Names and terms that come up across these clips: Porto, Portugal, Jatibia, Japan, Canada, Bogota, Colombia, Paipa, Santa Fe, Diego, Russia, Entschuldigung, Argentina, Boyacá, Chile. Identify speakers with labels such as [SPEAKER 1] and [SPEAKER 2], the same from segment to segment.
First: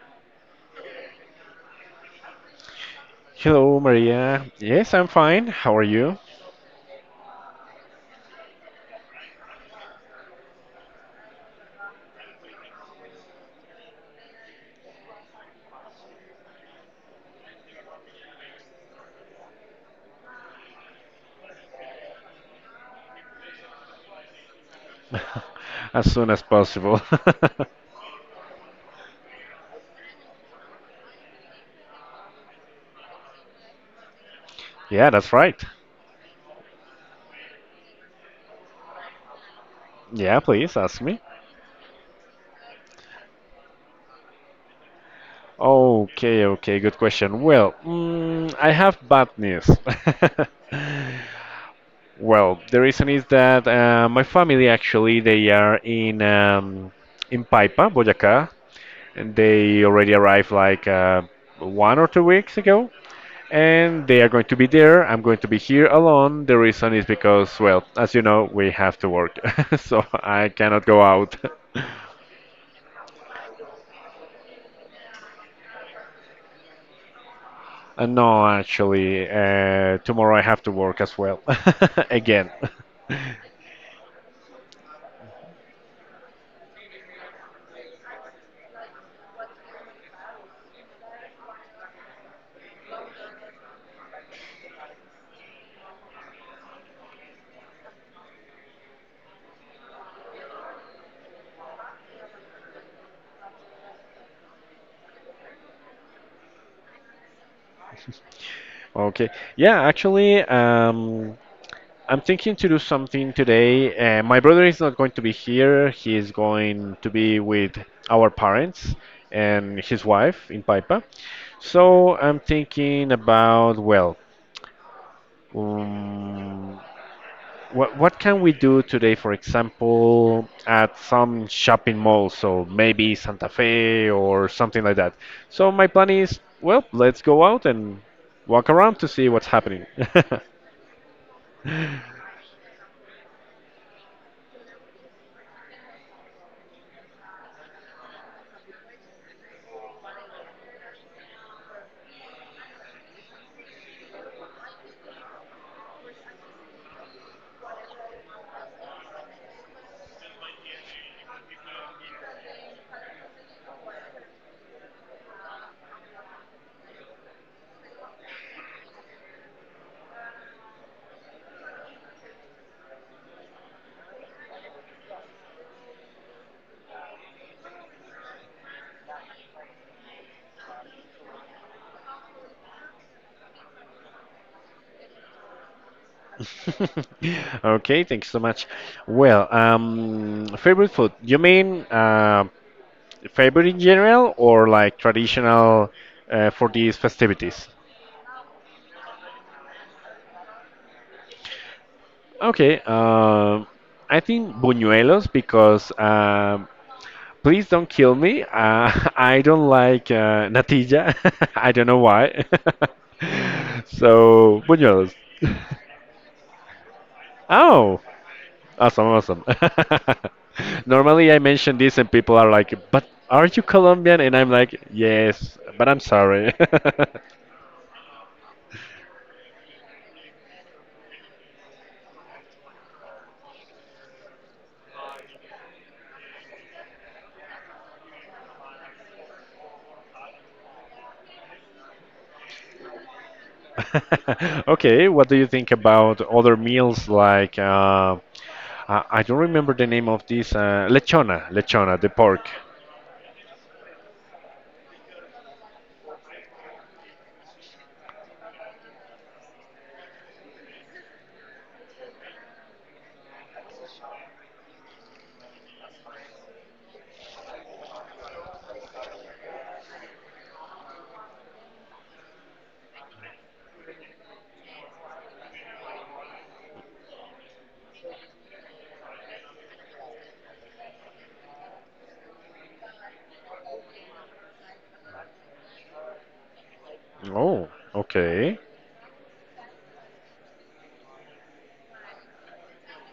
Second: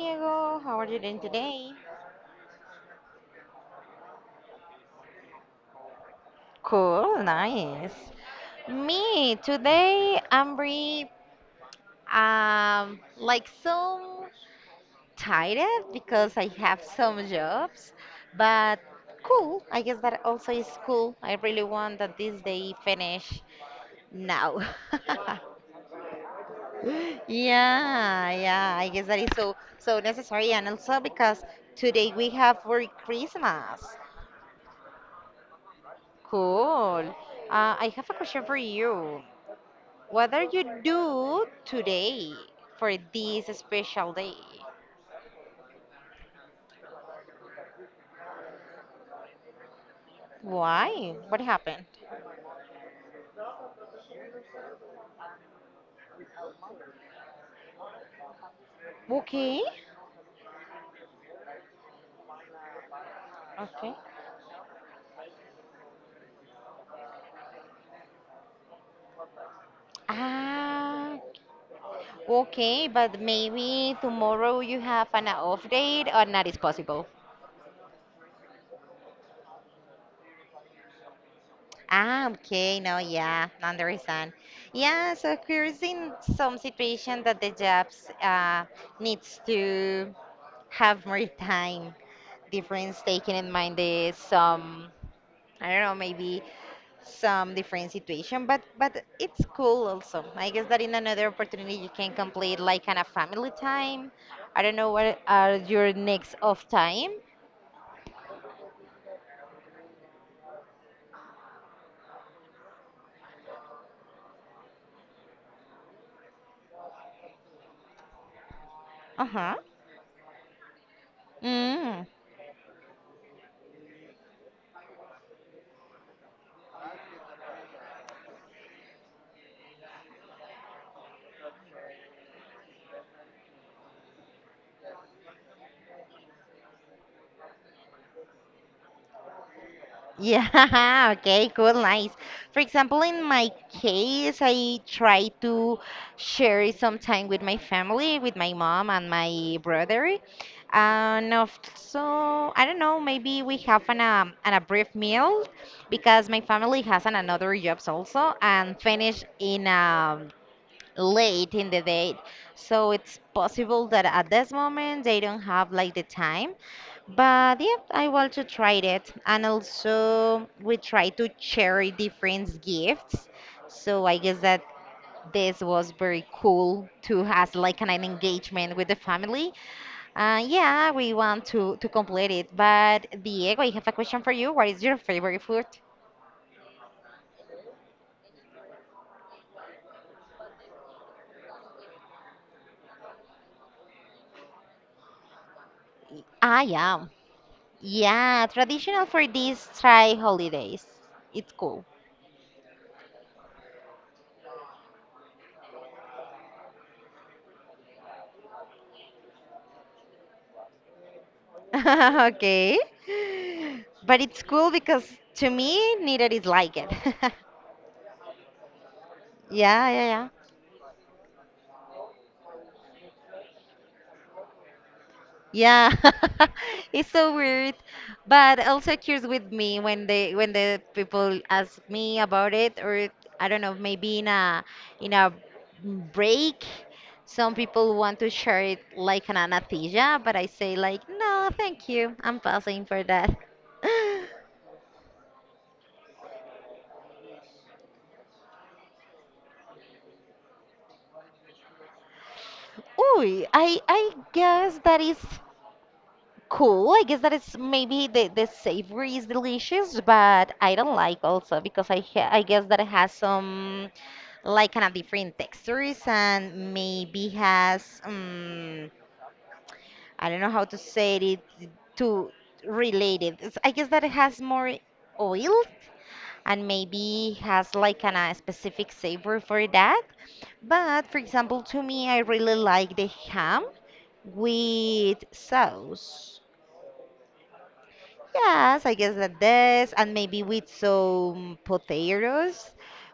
[SPEAKER 1] Diego. How are you doing today?
[SPEAKER 2] Hello, Maria. Yes, I'm fine. How are you?
[SPEAKER 1] Cool, nice. Me, today I'm re like so tired because I have some jobs, but cool. I guess that also is cool. I really want that this day finish now.
[SPEAKER 2] As soon as possible.
[SPEAKER 1] Yeah, yeah, I guess that is so so necessary and also because today we have for Christmas.
[SPEAKER 2] Yeah, that's right.
[SPEAKER 1] Cool. I have a question for you. What
[SPEAKER 2] Yeah,
[SPEAKER 1] are
[SPEAKER 2] please
[SPEAKER 1] you
[SPEAKER 2] ask me.
[SPEAKER 1] do today for this special day?
[SPEAKER 2] Okay, okay, good question. Well, I have bad news.
[SPEAKER 1] Why? What happened?
[SPEAKER 2] Well, the reason is that my family actually they are in in Paipa, Boyacá, and
[SPEAKER 1] Okay.
[SPEAKER 2] they already arrived like 1 or 2 weeks ago.
[SPEAKER 1] Okay.
[SPEAKER 2] And they are going to be there. I'm going to be here alone. The reason is because, well, as you know, we have to work, so I cannot go
[SPEAKER 1] Ah,
[SPEAKER 2] out.
[SPEAKER 1] okay, but maybe tomorrow you have an off date or not is possible.
[SPEAKER 2] No, actually, tomorrow I have to work as well,
[SPEAKER 1] Ah,
[SPEAKER 2] again.
[SPEAKER 1] okay, no, yeah, understand. Yeah, so occurs in some situation that the jobs needs to have more time. Difference taken in mind is some, I don't know, maybe some different situation, but it's cool also. I guess that in another opportunity you can complete like kind of family time. I don't know what are your next off time.
[SPEAKER 2] Okay. Yeah, actually, I'm thinking to do something today. My brother is not going to be here. He is going to be with our parents
[SPEAKER 1] Uh-huh.
[SPEAKER 2] and his wife in Paipa.
[SPEAKER 1] Mm.
[SPEAKER 2] So I'm thinking about, well, Um, what can we do today, for example, at some shopping malls, so maybe Santa Fe or something like that. So my plan is, well, let's go out and walk around to see what's happening.
[SPEAKER 1] Yeah, okay, cool, nice. For example, in my case, I try to share some time with my family, with my mom and my brother. And also, I don't know, maybe we have an a brief meal because my family has another jobs also and finish in late in the day. So it's possible that at this moment they don't have like the time, but yeah, I want to try it. And also, we try to share different gifts. So I guess that this was very cool to have like an engagement with the family. Yeah, we want to complete it. But Diego, I have a question for you. What is your favorite food?
[SPEAKER 2] Okay, thanks so much. Well, favorite food? You mean favorite in general or like traditional
[SPEAKER 1] I
[SPEAKER 2] for these
[SPEAKER 1] am.
[SPEAKER 2] festivities?
[SPEAKER 1] Yeah, traditional for these try holidays. It's cool.
[SPEAKER 2] Okay, I think buñuelos because please don't kill me. I don't like natilla. I don't know why.
[SPEAKER 1] Okay. But it's
[SPEAKER 2] So,
[SPEAKER 1] cool because
[SPEAKER 2] buñuelos.
[SPEAKER 1] to me, neither is like it.
[SPEAKER 2] Oh, awesome, awesome.
[SPEAKER 1] Yeah, yeah,
[SPEAKER 2] Normally, I mention this and people are like, but are you Colombian? And I'm like, yes, but
[SPEAKER 1] yeah.
[SPEAKER 2] I'm
[SPEAKER 1] Yeah.
[SPEAKER 2] sorry.
[SPEAKER 1] It's so weird, but also occurs with me when the people ask me about it, or I don't know, maybe in a break, some people want to share it like an anatilla, but I say like, "No, thank you. I'm passing for that."
[SPEAKER 2] Okay, what do you think about other meals like, I don't remember the name of this, lechona, the pork.
[SPEAKER 1] Ooh, I guess that is cool. I guess that is maybe the savory is delicious, but I don't like also because I guess that it has some like kind of different textures and maybe has I don't know how to say it to relate it. I guess that it has more oil and maybe has like kind of specific savor for that. But for example, to me, I really like the ham with sauce.
[SPEAKER 2] Oh, okay,
[SPEAKER 1] Yes, I guess that this, and maybe with some potatoes.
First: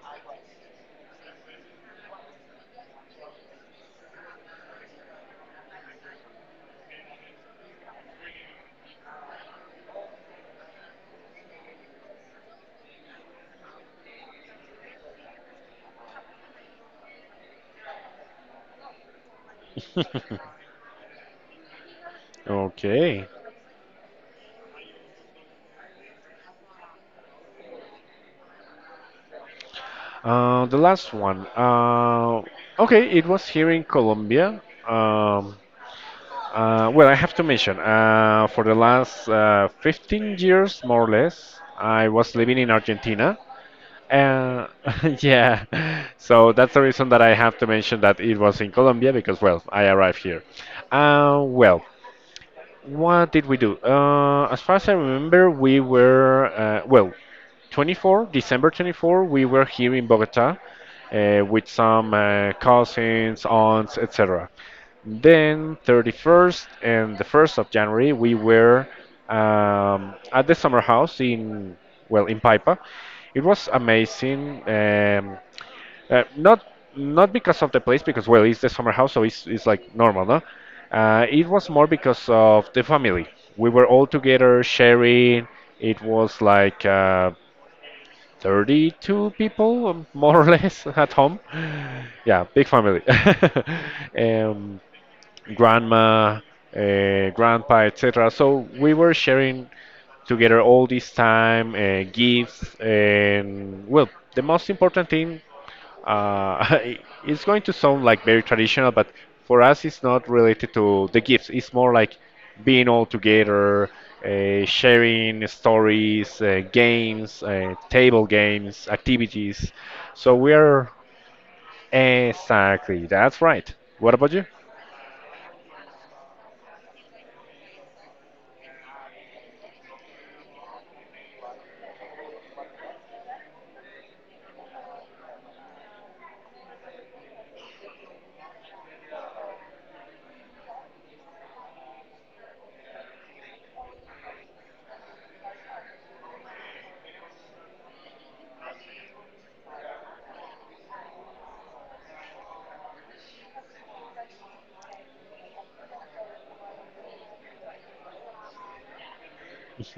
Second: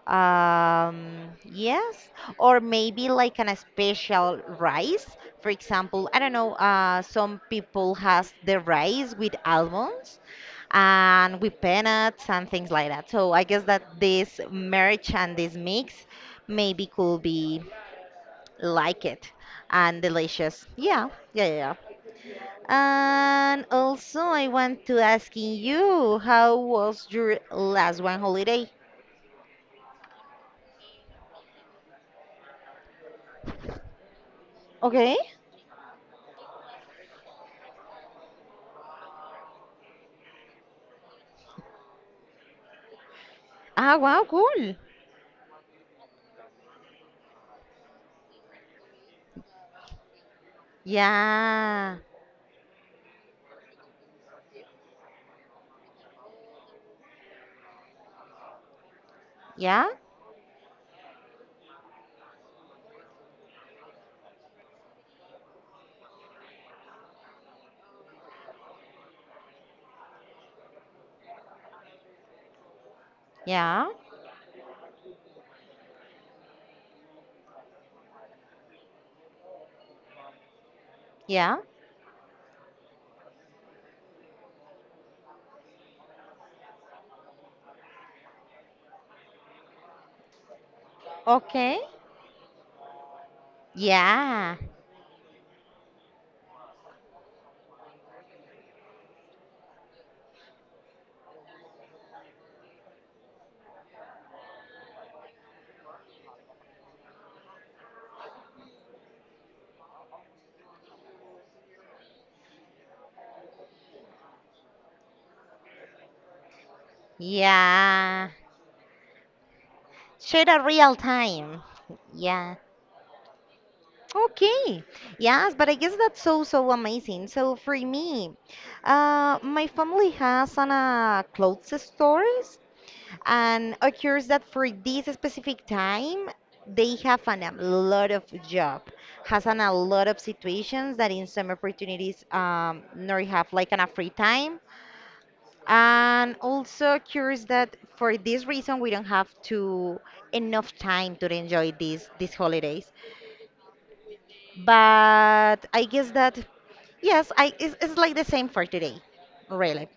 [SPEAKER 1] Yes, or maybe like an a special rice. For example, I don't know, some people has the rice with almonds and with peanuts and things like that. So I guess that this merge and this mix maybe could be like it and delicious. Yeah, yeah, yeah, yeah.
[SPEAKER 2] okay.
[SPEAKER 1] And also, I want to asking you, how was your last one holiday?
[SPEAKER 2] The last one. Okay, it was here in Colombia.
[SPEAKER 1] Okay.
[SPEAKER 2] Um, well, I have to mention, for the last 15 years, more or less, I was living in Argentina.
[SPEAKER 1] Ah, wow,
[SPEAKER 2] Uh,
[SPEAKER 1] cool.
[SPEAKER 2] yeah, so that's the reason that I have to mention that it was in Colombia because, well, I arrived here. Well,
[SPEAKER 1] Yeah,
[SPEAKER 2] what did we do? As far as I remember, we were, well, 24, December 24, we were
[SPEAKER 1] yeah,
[SPEAKER 2] here in Bogota with some cousins, aunts, etc. Then 31st and the 1st of January, we were at the summer house in, well, in Paipa. It was
[SPEAKER 1] yeah,
[SPEAKER 2] amazing. Not not because of the place, because well, it's the summer house, so it's like normal, no? It
[SPEAKER 1] yeah,
[SPEAKER 2] was more because of the family. We were all together sharing. It was like 32 people, more or less, at home.
[SPEAKER 1] okay,
[SPEAKER 2] Yeah, big family.
[SPEAKER 1] yeah,
[SPEAKER 2] um, grandma, grandpa, etc. So we were sharing together all this time, gifts, and well, the most important thing uh, it's going to sound like very traditional, but for us, it's not related to the gifts. It's more like being all together, sharing stories, games, table
[SPEAKER 1] yeah.
[SPEAKER 2] games, activities. So
[SPEAKER 1] Share
[SPEAKER 2] we
[SPEAKER 1] a
[SPEAKER 2] are
[SPEAKER 1] real time. Yeah.
[SPEAKER 2] exactly that's right. What about you?
[SPEAKER 1] Okay. Yes, but I guess that's so so amazing. So for me, my family has an clothes store, and occurs that for this specific time they have a lot of job, has a lot of situations that in some opportunities nor have like a free time. And also occurs that for this reason we don't have to enough time to enjoy these holidays, but I guess that, yes, it's like the same for today, really.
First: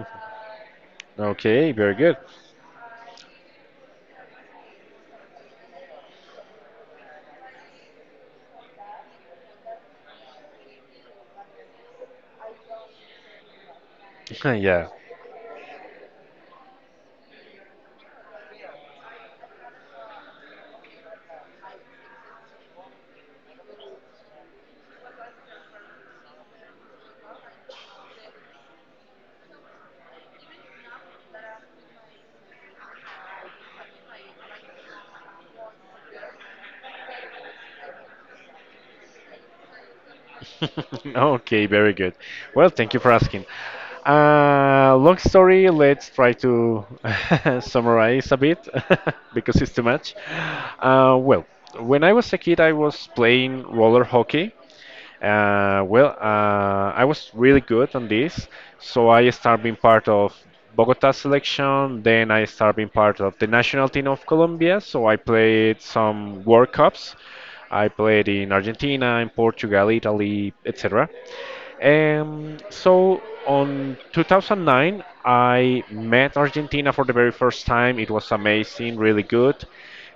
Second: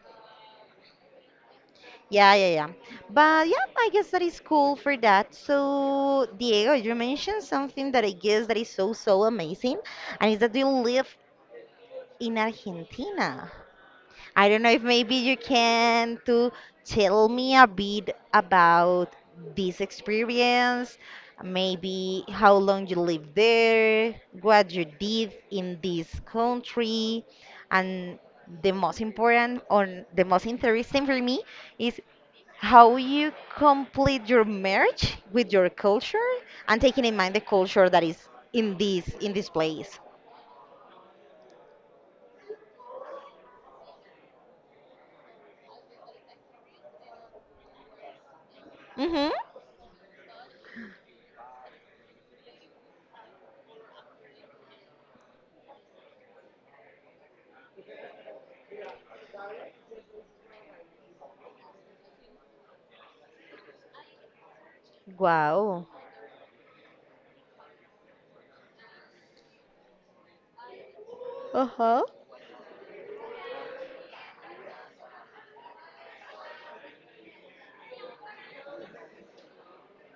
[SPEAKER 2] Okay, very good.
[SPEAKER 1] Yeah, yeah, yeah. But yeah, I guess that is cool for that. So, Diego, you mentioned something that I guess that is so, so amazing, and is that you live in Argentina. I don't know if
[SPEAKER 2] Yeah.
[SPEAKER 1] maybe you can to tell me a bit about this experience, maybe how long you lived there, what you did in this country, and the most important or the most interesting for me is how you complete your marriage with your culture and taking in mind the culture that is in this place.
[SPEAKER 2] Okay, very good. Well, thank you for asking. Long story, let's try to summarize a bit
[SPEAKER 1] Mm-hmm.
[SPEAKER 2] because it's too much. Well, when I was a kid, I was playing roller hockey. Well, I was really good on this, so I started being part of Bogota selection. Then I started being part of the national team of Colombia. So I played
[SPEAKER 1] Wow.
[SPEAKER 2] some World Cups. I played in Argentina, in Portugal, Italy, etc.
[SPEAKER 1] Uh-huh.
[SPEAKER 2] So on 2009, I met Argentina for the very first time. It was amazing, really good.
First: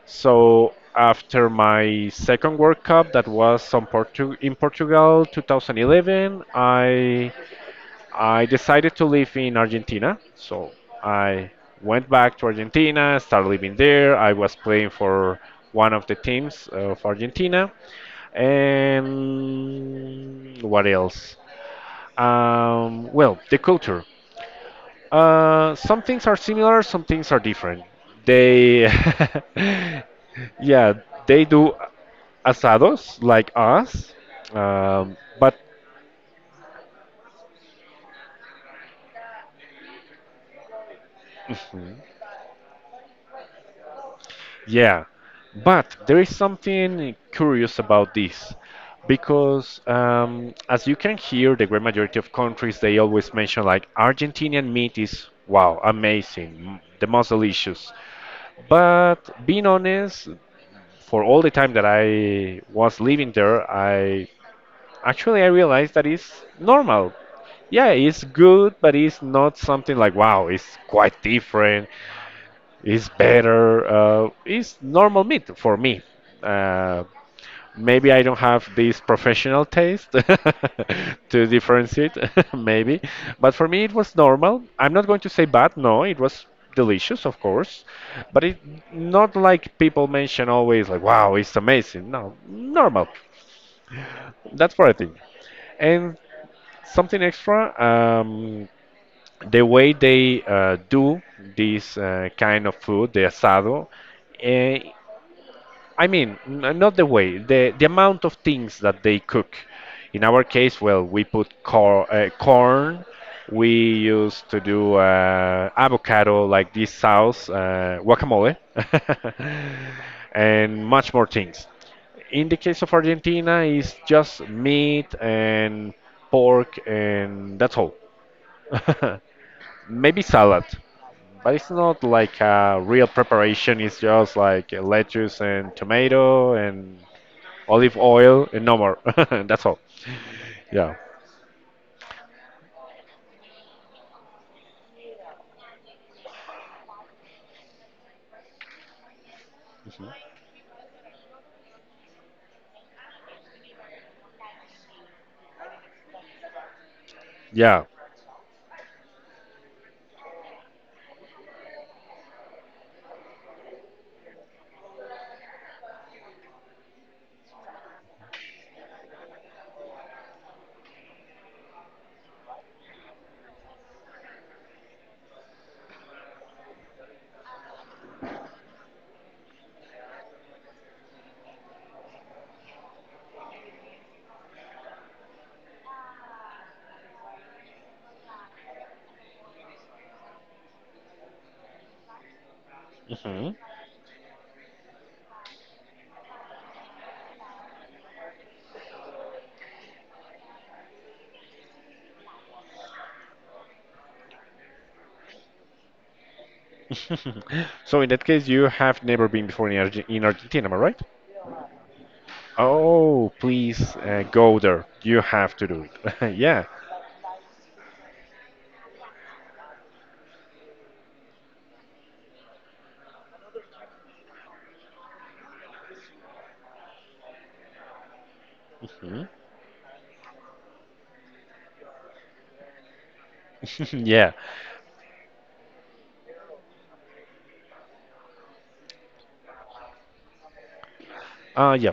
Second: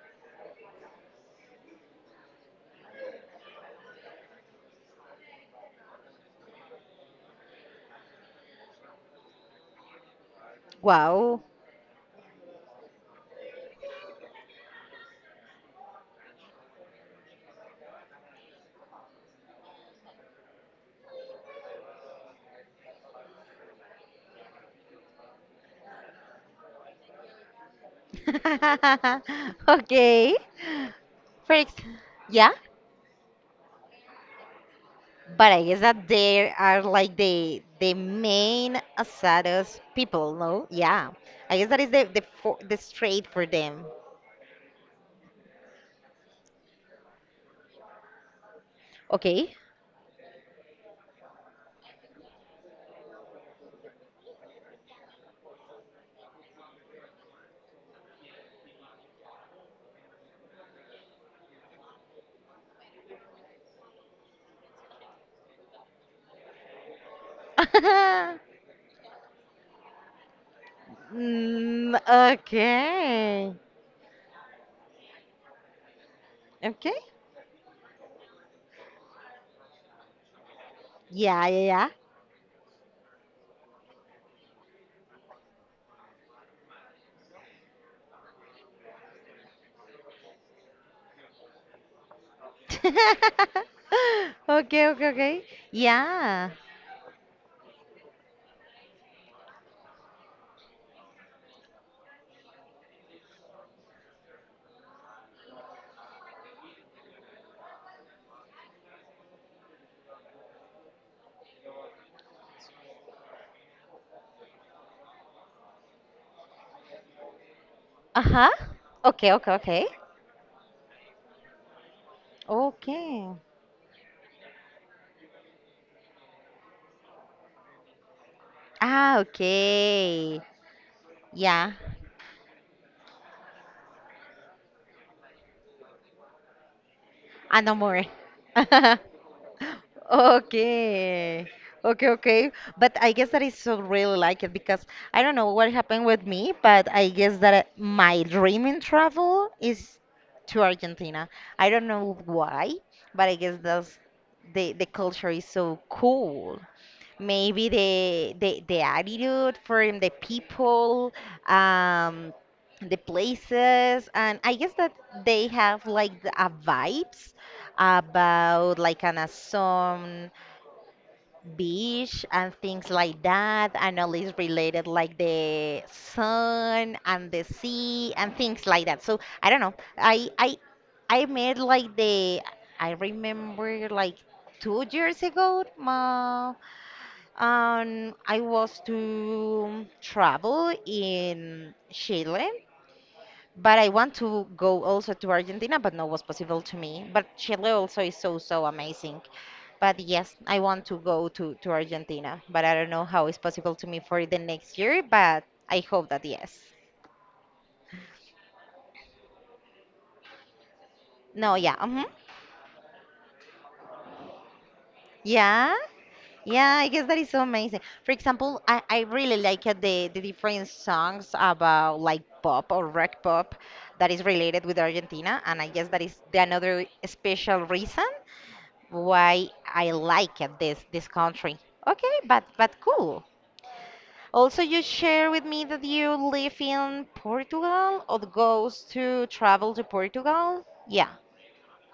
[SPEAKER 2] So after my second World Cup, that was on Portugal 2011, I decided to live in Argentina. So
[SPEAKER 1] Wow.
[SPEAKER 2] I went back to Argentina, started living there. I was playing for one of the teams of Argentina. And what else? Well, the culture. Some things are similar, some things are different. They,
[SPEAKER 1] Okay.
[SPEAKER 2] yeah, they
[SPEAKER 1] For ex-
[SPEAKER 2] do
[SPEAKER 1] yeah,
[SPEAKER 2] asados like us,
[SPEAKER 1] but
[SPEAKER 2] but
[SPEAKER 1] I guess that there are like the main asados people, no? Yeah. I guess that is the straight for them.
[SPEAKER 2] yeah, but there is something curious about this
[SPEAKER 1] Okay.
[SPEAKER 2] because, as you can hear, the great majority of countries they always mention like Argentinian meat is wow, amazing, the most delicious. But being honest, for all the time that I was living there, I actually I realized that it's normal. Yeah, it's good, but it's not something like wow, it's quite different.
[SPEAKER 1] Mm,
[SPEAKER 2] It's
[SPEAKER 1] okay.
[SPEAKER 2] better. It's normal meat for me.
[SPEAKER 1] Okay.
[SPEAKER 2] Uh, Maybe I don't have this professional taste
[SPEAKER 1] Yeah,
[SPEAKER 2] to
[SPEAKER 1] yeah, yeah.
[SPEAKER 2] differentiate, maybe. But for me, it was normal. I'm not going to say bad, no, it was delicious, of course. But it not like people mention always, like, wow, it's amazing. No, normal. That's
[SPEAKER 1] Okay,
[SPEAKER 2] what I
[SPEAKER 1] okay,
[SPEAKER 2] think.
[SPEAKER 1] okay.
[SPEAKER 2] And
[SPEAKER 1] Yeah.
[SPEAKER 2] something extra, the way they do this kind of food, the asado, uh, I mean, not the way, the amount of things that they cook. In our case, well, we put corn, we used to do avocado, like this sauce,
[SPEAKER 1] Uh-huh.
[SPEAKER 2] guacamole,
[SPEAKER 1] Okay, okay, okay.
[SPEAKER 2] and much more things. In the case of
[SPEAKER 1] Okay.
[SPEAKER 2] Argentina, it's just meat and pork, and that's all.
[SPEAKER 1] Ah,
[SPEAKER 2] Maybe
[SPEAKER 1] okay.
[SPEAKER 2] salad, but it's
[SPEAKER 1] Yeah.
[SPEAKER 2] not like a real preparation, it's just like lettuce and tomato and
[SPEAKER 1] I know
[SPEAKER 2] olive
[SPEAKER 1] more.
[SPEAKER 2] oil, and no more. That's all. Yeah,
[SPEAKER 1] Okay. Okay, okay. But I guess that is so really like it because I don't know what happened with me, but I guess that my dream in travel is to Argentina. I don't know why, but I guess that's the culture is so cool, maybe
[SPEAKER 2] yeah.
[SPEAKER 1] the attitude from the people, um the places. And I guess that they have like a vibes about like an awesome beach and things like that, and all is related like the sun and the sea and things like that. So I don't know, i met like the I remember like 2 years ago ma. I was to travel in Chile,
[SPEAKER 2] Mhm.
[SPEAKER 1] but I want to go also to Argentina, but no, was possible to me. But Chile also is so, so amazing. But yes, I want to go to Argentina, but I don't know how it's possible to me for the next year, but I hope that yes.
[SPEAKER 2] So in that case, you have never been before in, Argentina, am I right?
[SPEAKER 1] No, yeah. Mhm.
[SPEAKER 2] Oh, please go there. You have to
[SPEAKER 1] Yeah.
[SPEAKER 2] do it. Yeah.
[SPEAKER 1] Yeah, I guess that is so amazing. For example, I really like the different songs about like pop or rock pop that is related with Argentina, and I guess that is the another special reason
[SPEAKER 2] Mhm.
[SPEAKER 1] why I like this country. Okay, but cool.
[SPEAKER 2] Yeah.
[SPEAKER 1] Also, you share with me that you live in Portugal or goes to travel to Portugal? Yeah.
[SPEAKER 2] Yeah.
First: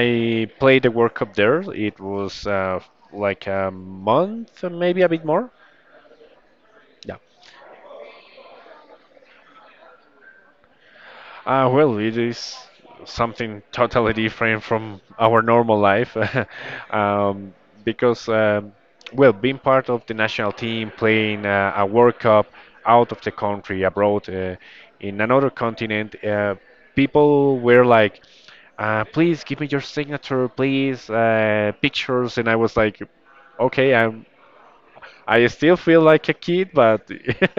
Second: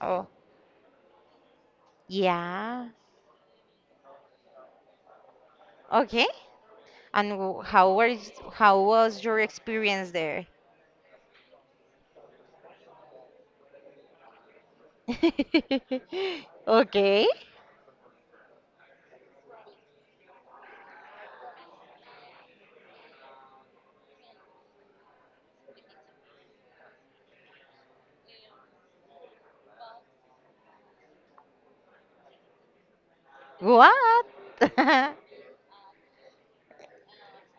[SPEAKER 1] Oh,
[SPEAKER 2] played the World Cup there. It was
[SPEAKER 1] yeah.
[SPEAKER 2] like a month, maybe a bit more.
[SPEAKER 1] Okay.
[SPEAKER 2] Yeah.
[SPEAKER 1] And how was your experience there?
[SPEAKER 2] Well, it is something totally different from our normal life
[SPEAKER 1] Okay.
[SPEAKER 2] um, because, well, being part of the national team, playing a World Cup out of the country, abroad, in another continent, people were like, please give me your signature, please, pictures. And I was like, okay, I'm
[SPEAKER 1] What?
[SPEAKER 2] I still feel like a kid, but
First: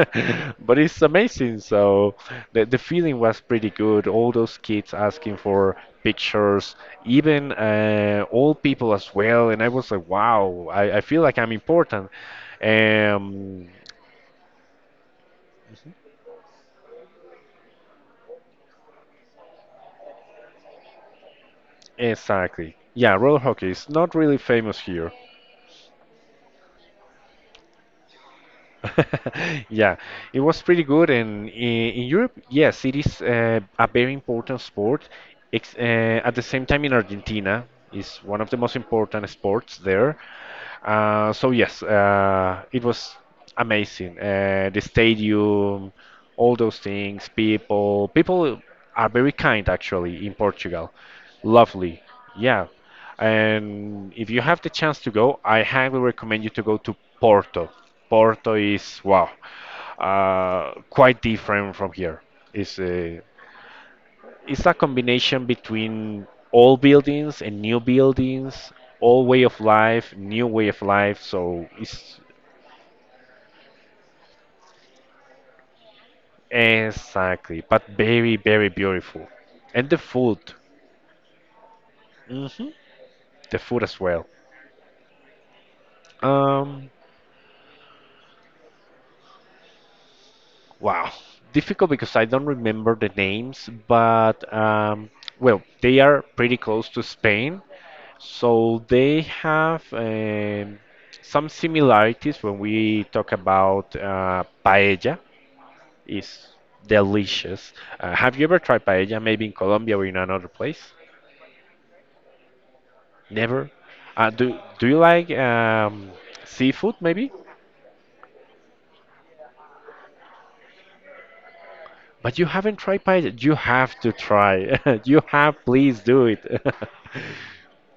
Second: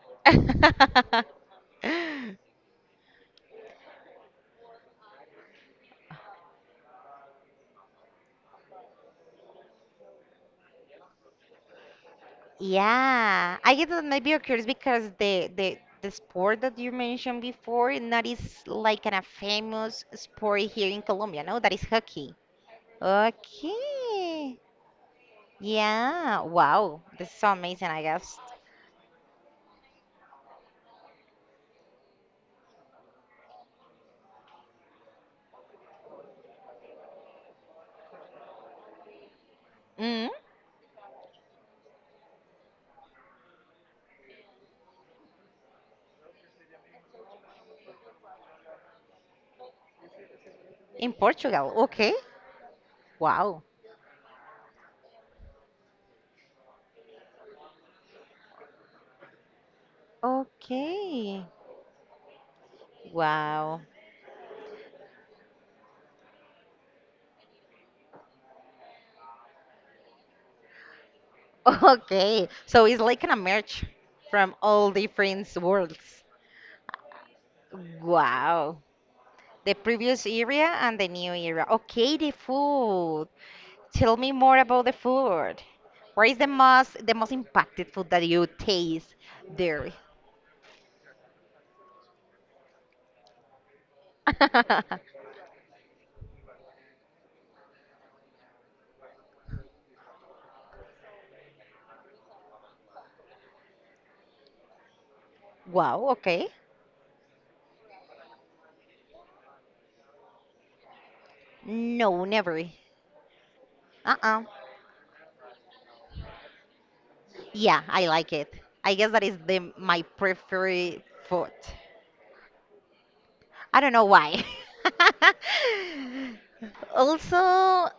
[SPEAKER 2] but it's amazing. So the feeling was pretty good. All those kids asking for pictures, even old people as well. And I was like, wow, I feel like I'm important.
[SPEAKER 1] Yeah,
[SPEAKER 2] Um,
[SPEAKER 1] I guess that maybe occurs because the sport that you mentioned before not is like a famous sport here in Colombia, no? That is hockey.
[SPEAKER 2] exactly. Yeah, roller hockey is not really
[SPEAKER 1] Okay.
[SPEAKER 2] famous here.
[SPEAKER 1] Yeah. Wow. This is so amazing, I guess.
[SPEAKER 2] Yeah, it was pretty good. And in Europe, yes, it is a very important sport. Ex At the same time, in Argentina, is one of the most important sports there.
[SPEAKER 1] Mm,
[SPEAKER 2] So yes, it was amazing. The stadium, all those things, people are very kind actually in Portugal.
[SPEAKER 1] in Portugal.
[SPEAKER 2] Lovely.
[SPEAKER 1] Okay.
[SPEAKER 2] Yeah.
[SPEAKER 1] Wow.
[SPEAKER 2] And if you have the chance to go, I highly recommend you to go to Porto. Porto is wow, quite
[SPEAKER 1] Okay.
[SPEAKER 2] different from here. It's a,
[SPEAKER 1] Wow.
[SPEAKER 2] it's a combination between old buildings and new buildings, old way of life, new way of life. So it's
[SPEAKER 1] Okay, so it's like a merge from all different worlds.
[SPEAKER 2] exactly, but very very
[SPEAKER 1] Wow.
[SPEAKER 2] beautiful,
[SPEAKER 1] The
[SPEAKER 2] and the
[SPEAKER 1] previous
[SPEAKER 2] food,
[SPEAKER 1] era and the new era. Okay, the
[SPEAKER 2] hmm
[SPEAKER 1] food.
[SPEAKER 2] the food as
[SPEAKER 1] Tell
[SPEAKER 2] well.
[SPEAKER 1] me more about the food. What is the
[SPEAKER 2] Um,
[SPEAKER 1] most the most impacted food that you taste there?
[SPEAKER 2] Wow, difficult because I don't remember the names, but well, they are pretty close to Spain, so they have some similarities when we talk about paella.
[SPEAKER 1] Wow,
[SPEAKER 2] It's
[SPEAKER 1] okay.
[SPEAKER 2] delicious. Have you ever tried paella? Maybe in Colombia or in another place?
[SPEAKER 1] No, never.
[SPEAKER 2] Never.
[SPEAKER 1] Uh-uh.
[SPEAKER 2] Do you like seafood? Maybe.
[SPEAKER 1] Yeah, I like it. I guess that is the my preferred food.
[SPEAKER 2] But you haven't tried paella. You
[SPEAKER 1] I don't
[SPEAKER 2] have
[SPEAKER 1] know
[SPEAKER 2] to
[SPEAKER 1] why.
[SPEAKER 2] try. You have. Please do it.
[SPEAKER 1] Also,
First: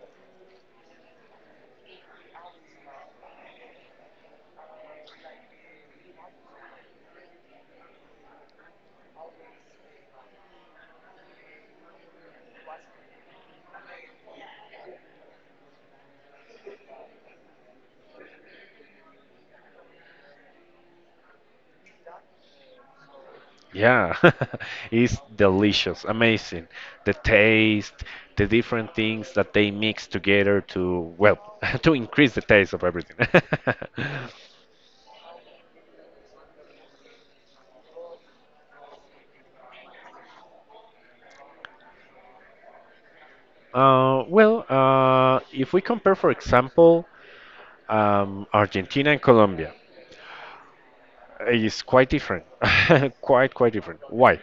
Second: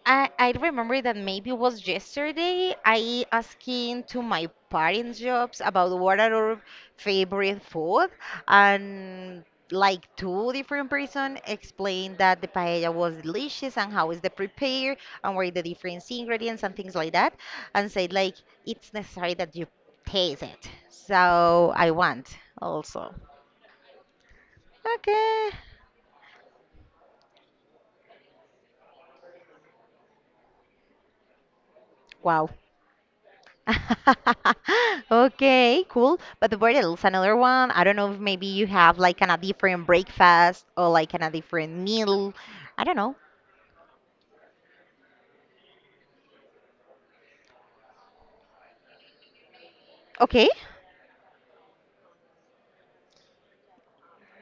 [SPEAKER 1] I remember that maybe it was yesterday I asking to my parents' jobs about what are our favorite food, and like two different person explained that the paella was delicious and how is the prepare and where the different ingredients and things like that, and said like it's necessary that you taste it. So I want also.
[SPEAKER 2] Yeah, it's
[SPEAKER 1] Okay.
[SPEAKER 2] delicious, amazing. The taste, the different things that they mix together to, well, to increase the
[SPEAKER 1] Wow.
[SPEAKER 2] taste of everything.
[SPEAKER 1] Okay, cool. But the burritos, another one. I don't know if maybe you have like a different breakfast or like a different meal. I don't know.
[SPEAKER 2] Well, if we compare, for example, Argentina and Colombia,
[SPEAKER 1] Okay.
[SPEAKER 2] is quite different, quite different. Why?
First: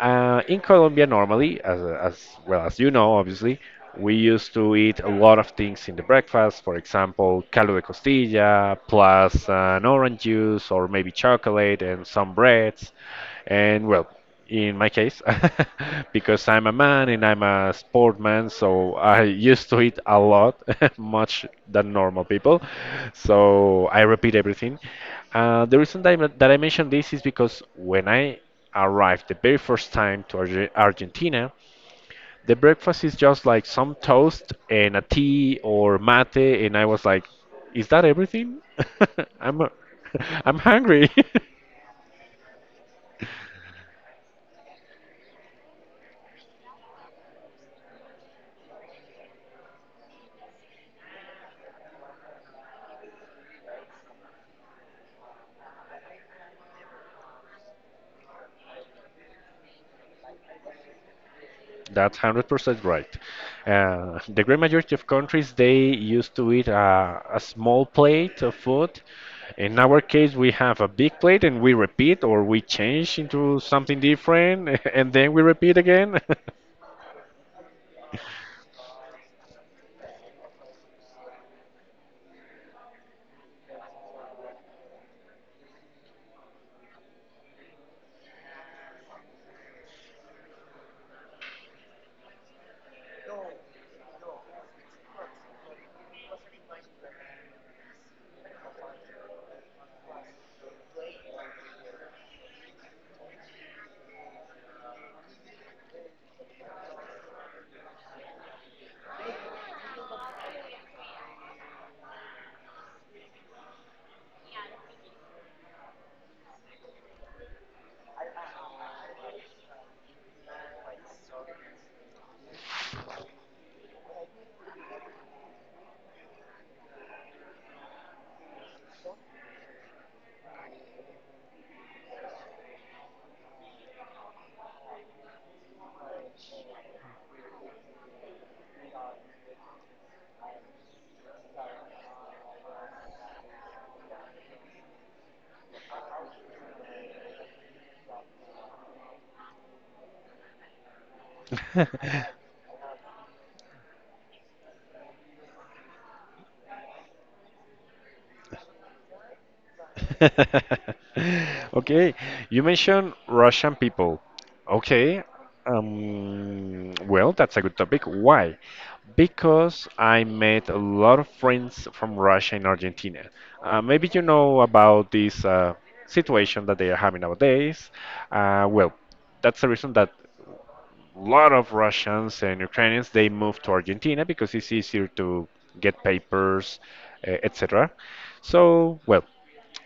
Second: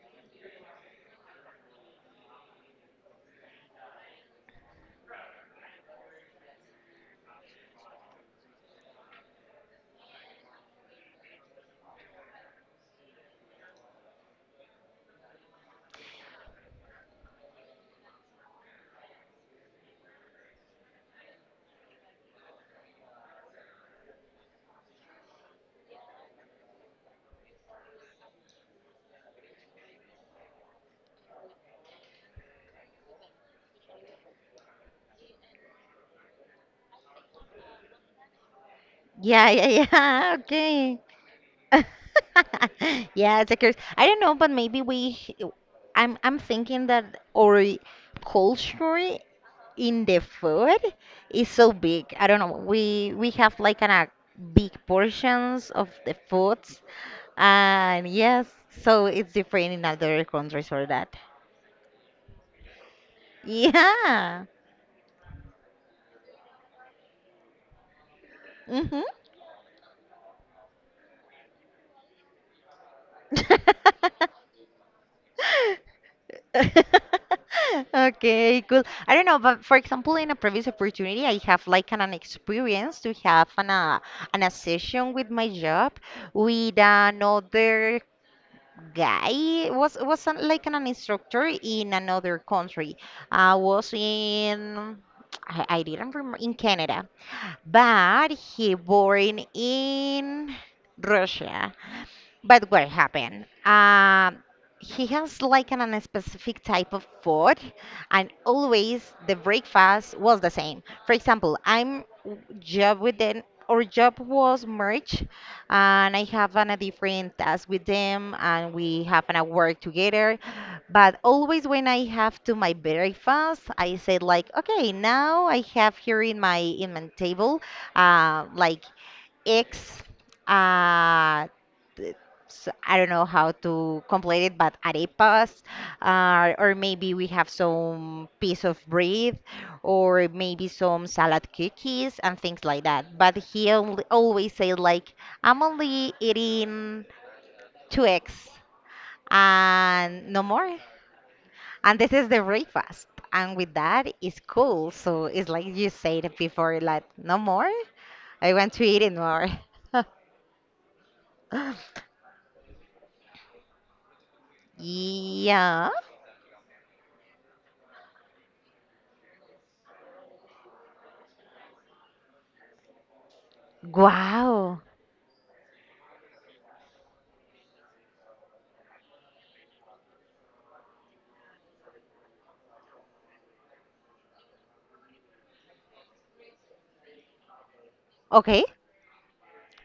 [SPEAKER 2] In Colombia, normally, as well as you know, obviously, we used to eat a lot of things in the breakfast. For example, caldo de costilla, plus an orange juice, or maybe chocolate and some breads, and well in my case because I'm a man and I'm a sportman, so I used to eat a lot, much than normal people. So I repeat everything. The reason that I mentioned this is because when I arrived the very first time to Argentina, the breakfast is just like some toast and a tea or mate, and I was like, "Is that everything?
[SPEAKER 1] Yeah,
[SPEAKER 2] I'm
[SPEAKER 1] yeah, yeah.
[SPEAKER 2] I'm
[SPEAKER 1] Okay.
[SPEAKER 2] hungry."
[SPEAKER 1] Yeah, it's a curse. I don't know, but maybe we. I'm thinking that our culture in the food is so big. I don't know. We have like a big portions of the food. And yes, so it's different in other countries for that.
[SPEAKER 2] That's 100% right. The
[SPEAKER 1] Yeah.
[SPEAKER 2] great majority of countries, they used to eat a small plate of
[SPEAKER 1] Mm-hmm.
[SPEAKER 2] food. In our case, we have a big plate and we repeat or we change into something different and then we repeat again.
[SPEAKER 1] Okay, cool. I don't know, but for example, in a previous opportunity, I have like an experience to have an a session with my job with another guy. It was an instructor in another country. I was in I didn't remember, in Canada. But he born in Russia. But what happened? He has like an unspecific type of food, and always the breakfast was the same. For example, job with them, or job was merge, and I have a different task with them, and we have a work together. But always when I have to my breakfast, I said like, okay, now I have here in my table, like X. Uh, th- I don't know how to complete it, but arepas, or maybe we have some piece of bread, or maybe some salad cookies and things like that. But he always says like, I'm only eating two eggs and no more. And this is the breakfast. And with that, it's cool. So it's like you said before, like, no more. I want to eat it more.
[SPEAKER 2] Okay, you mentioned Russian people. Okay,
[SPEAKER 1] Yeah.
[SPEAKER 2] well, that's a good topic. Why? Because I made a lot of friends from Russia and Argentina. Maybe you know
[SPEAKER 1] Wow.
[SPEAKER 2] about this situation that they are having nowadays. Well, that's the reason that lot of Russians and Ukrainians they moved to Argentina because it's easier to get papers, etc.
[SPEAKER 1] Okay.
[SPEAKER 2] So, well,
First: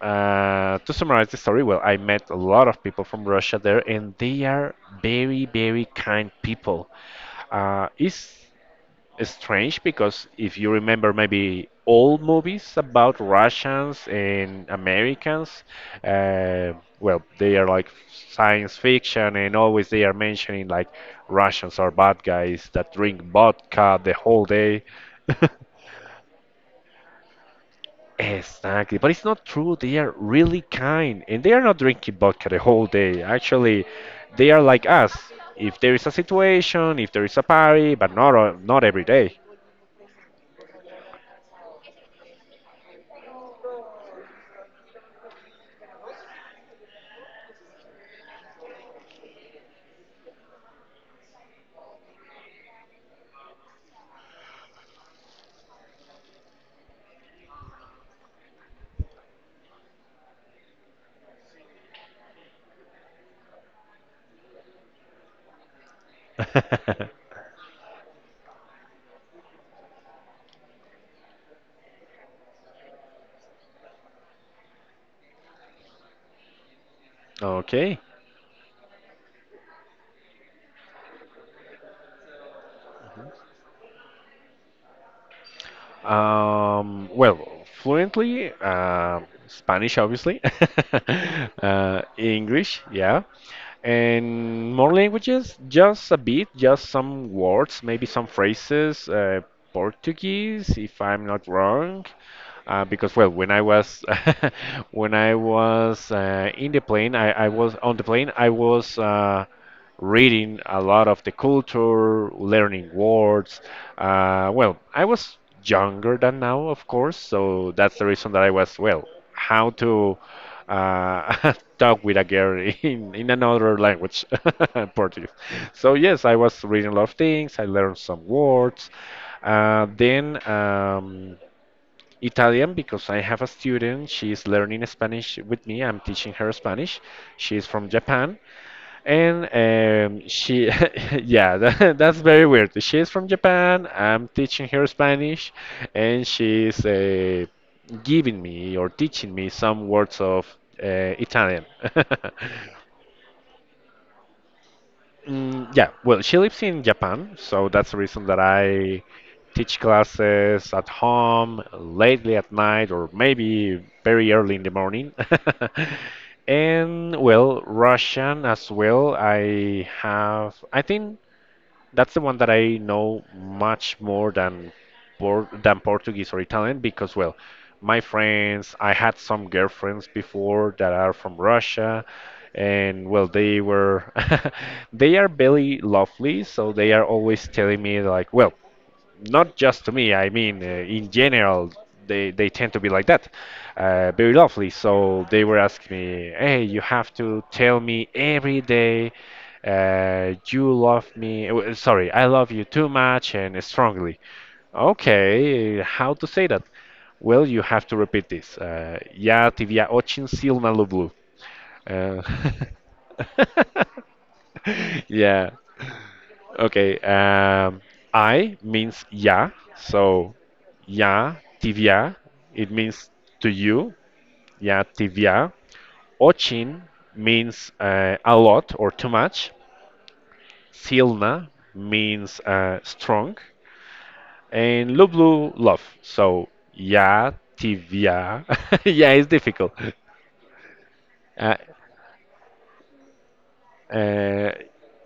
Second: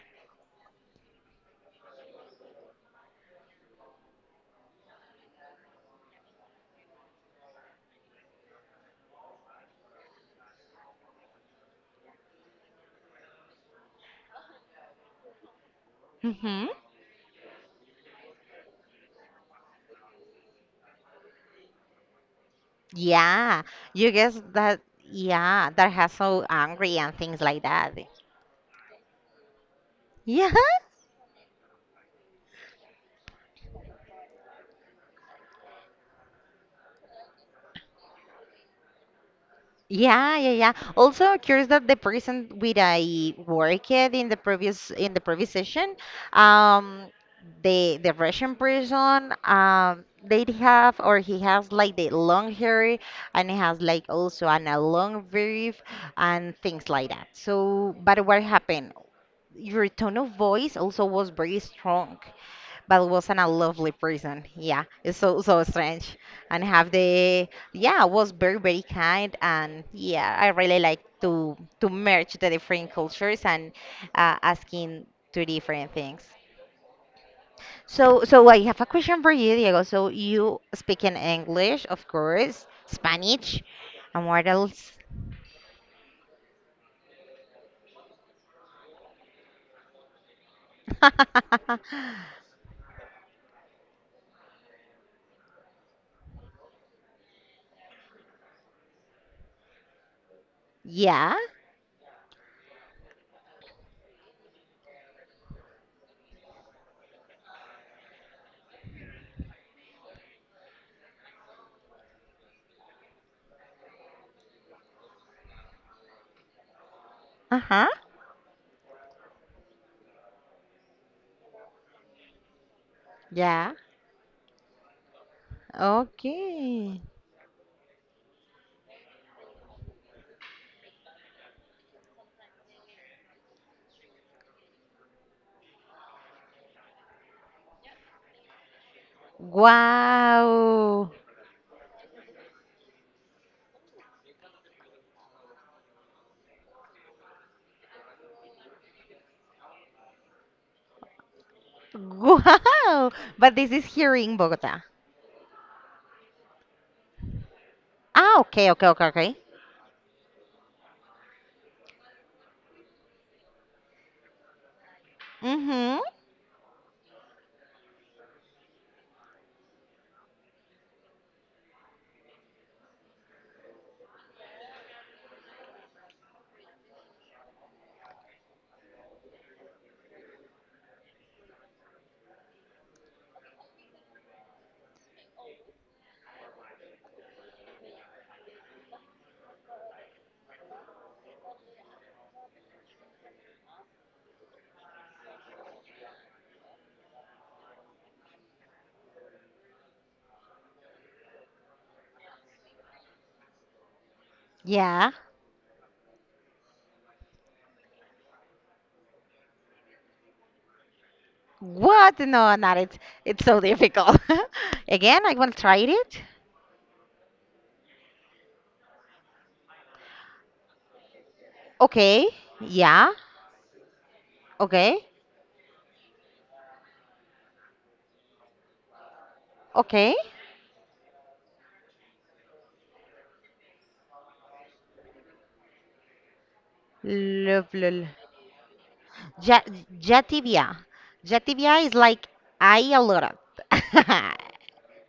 [SPEAKER 2] to summarize the story, I met a lot of people from Russia there, and they are very, very kind people. It's strange because if you remember maybe old movies about Russians and Americans,
[SPEAKER 1] Mm-hmm.
[SPEAKER 2] uh, they are like science fiction and always they are mentioning like Russians are bad guys that drink
[SPEAKER 1] Yeah.
[SPEAKER 2] vodka
[SPEAKER 1] You
[SPEAKER 2] the
[SPEAKER 1] guess
[SPEAKER 2] whole
[SPEAKER 1] that,
[SPEAKER 2] day.
[SPEAKER 1] yeah, that has so angry and things like that.
[SPEAKER 2] Exactly, but it's not true. They are
[SPEAKER 1] Yeah.
[SPEAKER 2] really kind and they are not drinking vodka the whole day. Actually, they are like us. If there is a situation, if there is a party, but not every day.
[SPEAKER 1] Yeah, yeah, yeah. Also, curious that the person with I worked in the previous session, um, the Russian person, they have or he has like the long hair and he has like also a long weave and things like that. So, but what happened? Your tone of voice also was very strong, but wasn't a lovely person. Yeah, it's so strange. And have the, yeah, was very very kind and yeah I really like to merge the different cultures and asking to different things.
[SPEAKER 2] Okay.
[SPEAKER 1] So I have a question for you, Diego. So you speak in English, of course, Spanish, and what else?
[SPEAKER 2] Um, well, Fluently, Spanish, obviously. English, yeah. And more languages, just a bit, just some words, maybe some phrases. Portuguese, if I'm
[SPEAKER 1] Yeah.
[SPEAKER 2] not wrong. Because well, when I was when I was in the plane, I was on the plane, I was reading a lot of the culture, learning words. I was younger than now, of course, so
[SPEAKER 1] Uh-huh.
[SPEAKER 2] that's the reason that I was, well, how to uh, talk with a girl in
[SPEAKER 1] Yeah.
[SPEAKER 2] another language, Portuguese. So yes, I was reading a
[SPEAKER 1] Okay.
[SPEAKER 2] lot of things. I learned some words. Then. Italian because I have a student. She is learning Spanish with me. I'm teaching her Spanish. She is from Japan, and
[SPEAKER 1] Wow.
[SPEAKER 2] yeah, that's very weird. She is from Japan. I'm teaching her Spanish, and she is giving me or teaching me some words of uh, Italian.
[SPEAKER 1] Wow. But this is here in Bogota.
[SPEAKER 2] Mm, yeah, well, she lives in Japan, so that's the reason that
[SPEAKER 1] Ah, okay, okay,
[SPEAKER 2] I
[SPEAKER 1] okay, okay.
[SPEAKER 2] teach classes at home, lately at night, or maybe very early in the morning.
[SPEAKER 1] Mm-hmm.
[SPEAKER 2] And well, Russian as well. I think that's the one that I know much more than Portuguese or Italian because, well, my friends, I had some girlfriends before that are from Russia, and well, they were they are very lovely, so they are always telling me like, well, not just to me. I mean, in general, they tend to be like that, very lovely. So they were asking me, "Hey, you have to tell me every day, you love me. Sorry, I love you too much and strongly."
[SPEAKER 1] Yeah.
[SPEAKER 2] Okay, how to say that? Well, you have to repeat this. Я тебя очень сильно люблю.
[SPEAKER 1] What?
[SPEAKER 2] Uh,
[SPEAKER 1] No, not it. It's so difficult. Again, I will
[SPEAKER 2] yeah.
[SPEAKER 1] try it.
[SPEAKER 2] Okay. I means yeah. So Ya tibia,
[SPEAKER 1] Okay.
[SPEAKER 2] it
[SPEAKER 1] Yeah.
[SPEAKER 2] means to you. Ya
[SPEAKER 1] Okay.
[SPEAKER 2] tibia. Ochin means a lot or too much.
[SPEAKER 1] Okay.
[SPEAKER 2] Silna means strong. And lublu, love. So, ya
[SPEAKER 1] Lovely.
[SPEAKER 2] tibia. Yeah, it's
[SPEAKER 1] Ja
[SPEAKER 2] difficult.
[SPEAKER 1] Jatibia.
[SPEAKER 2] Uh,
[SPEAKER 1] Jatibia is like I a lot.
[SPEAKER 2] uh,